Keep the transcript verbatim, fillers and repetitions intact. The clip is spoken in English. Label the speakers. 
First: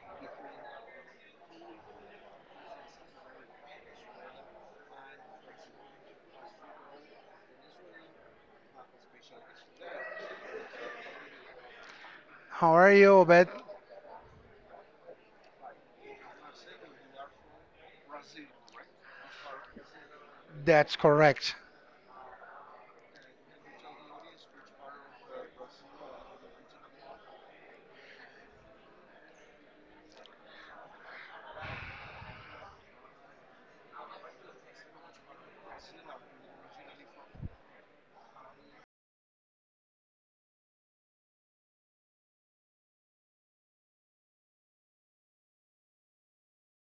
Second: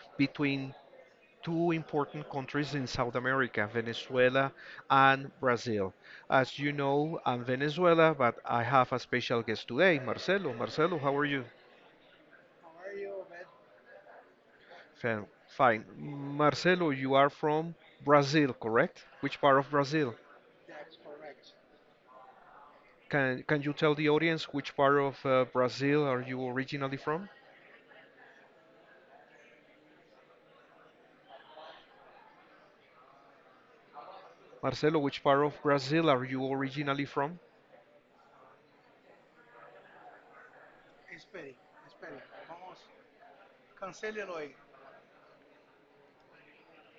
Speaker 1: between two important countries in South America, Venezuela and Brazil. As you know, I'm Venezuela, but I have a special guest today, Marcelo. Marcelo, how are you?
Speaker 2: How are you, Obed?
Speaker 1: Fin- Fine. Marcelo, you are from Brazil, correct? Which part of Brazil?
Speaker 2: That's correct.
Speaker 1: Can can you tell the audience which part of uh, Brazil are you originally from? Marcelo, which part of Brazil are you originally from?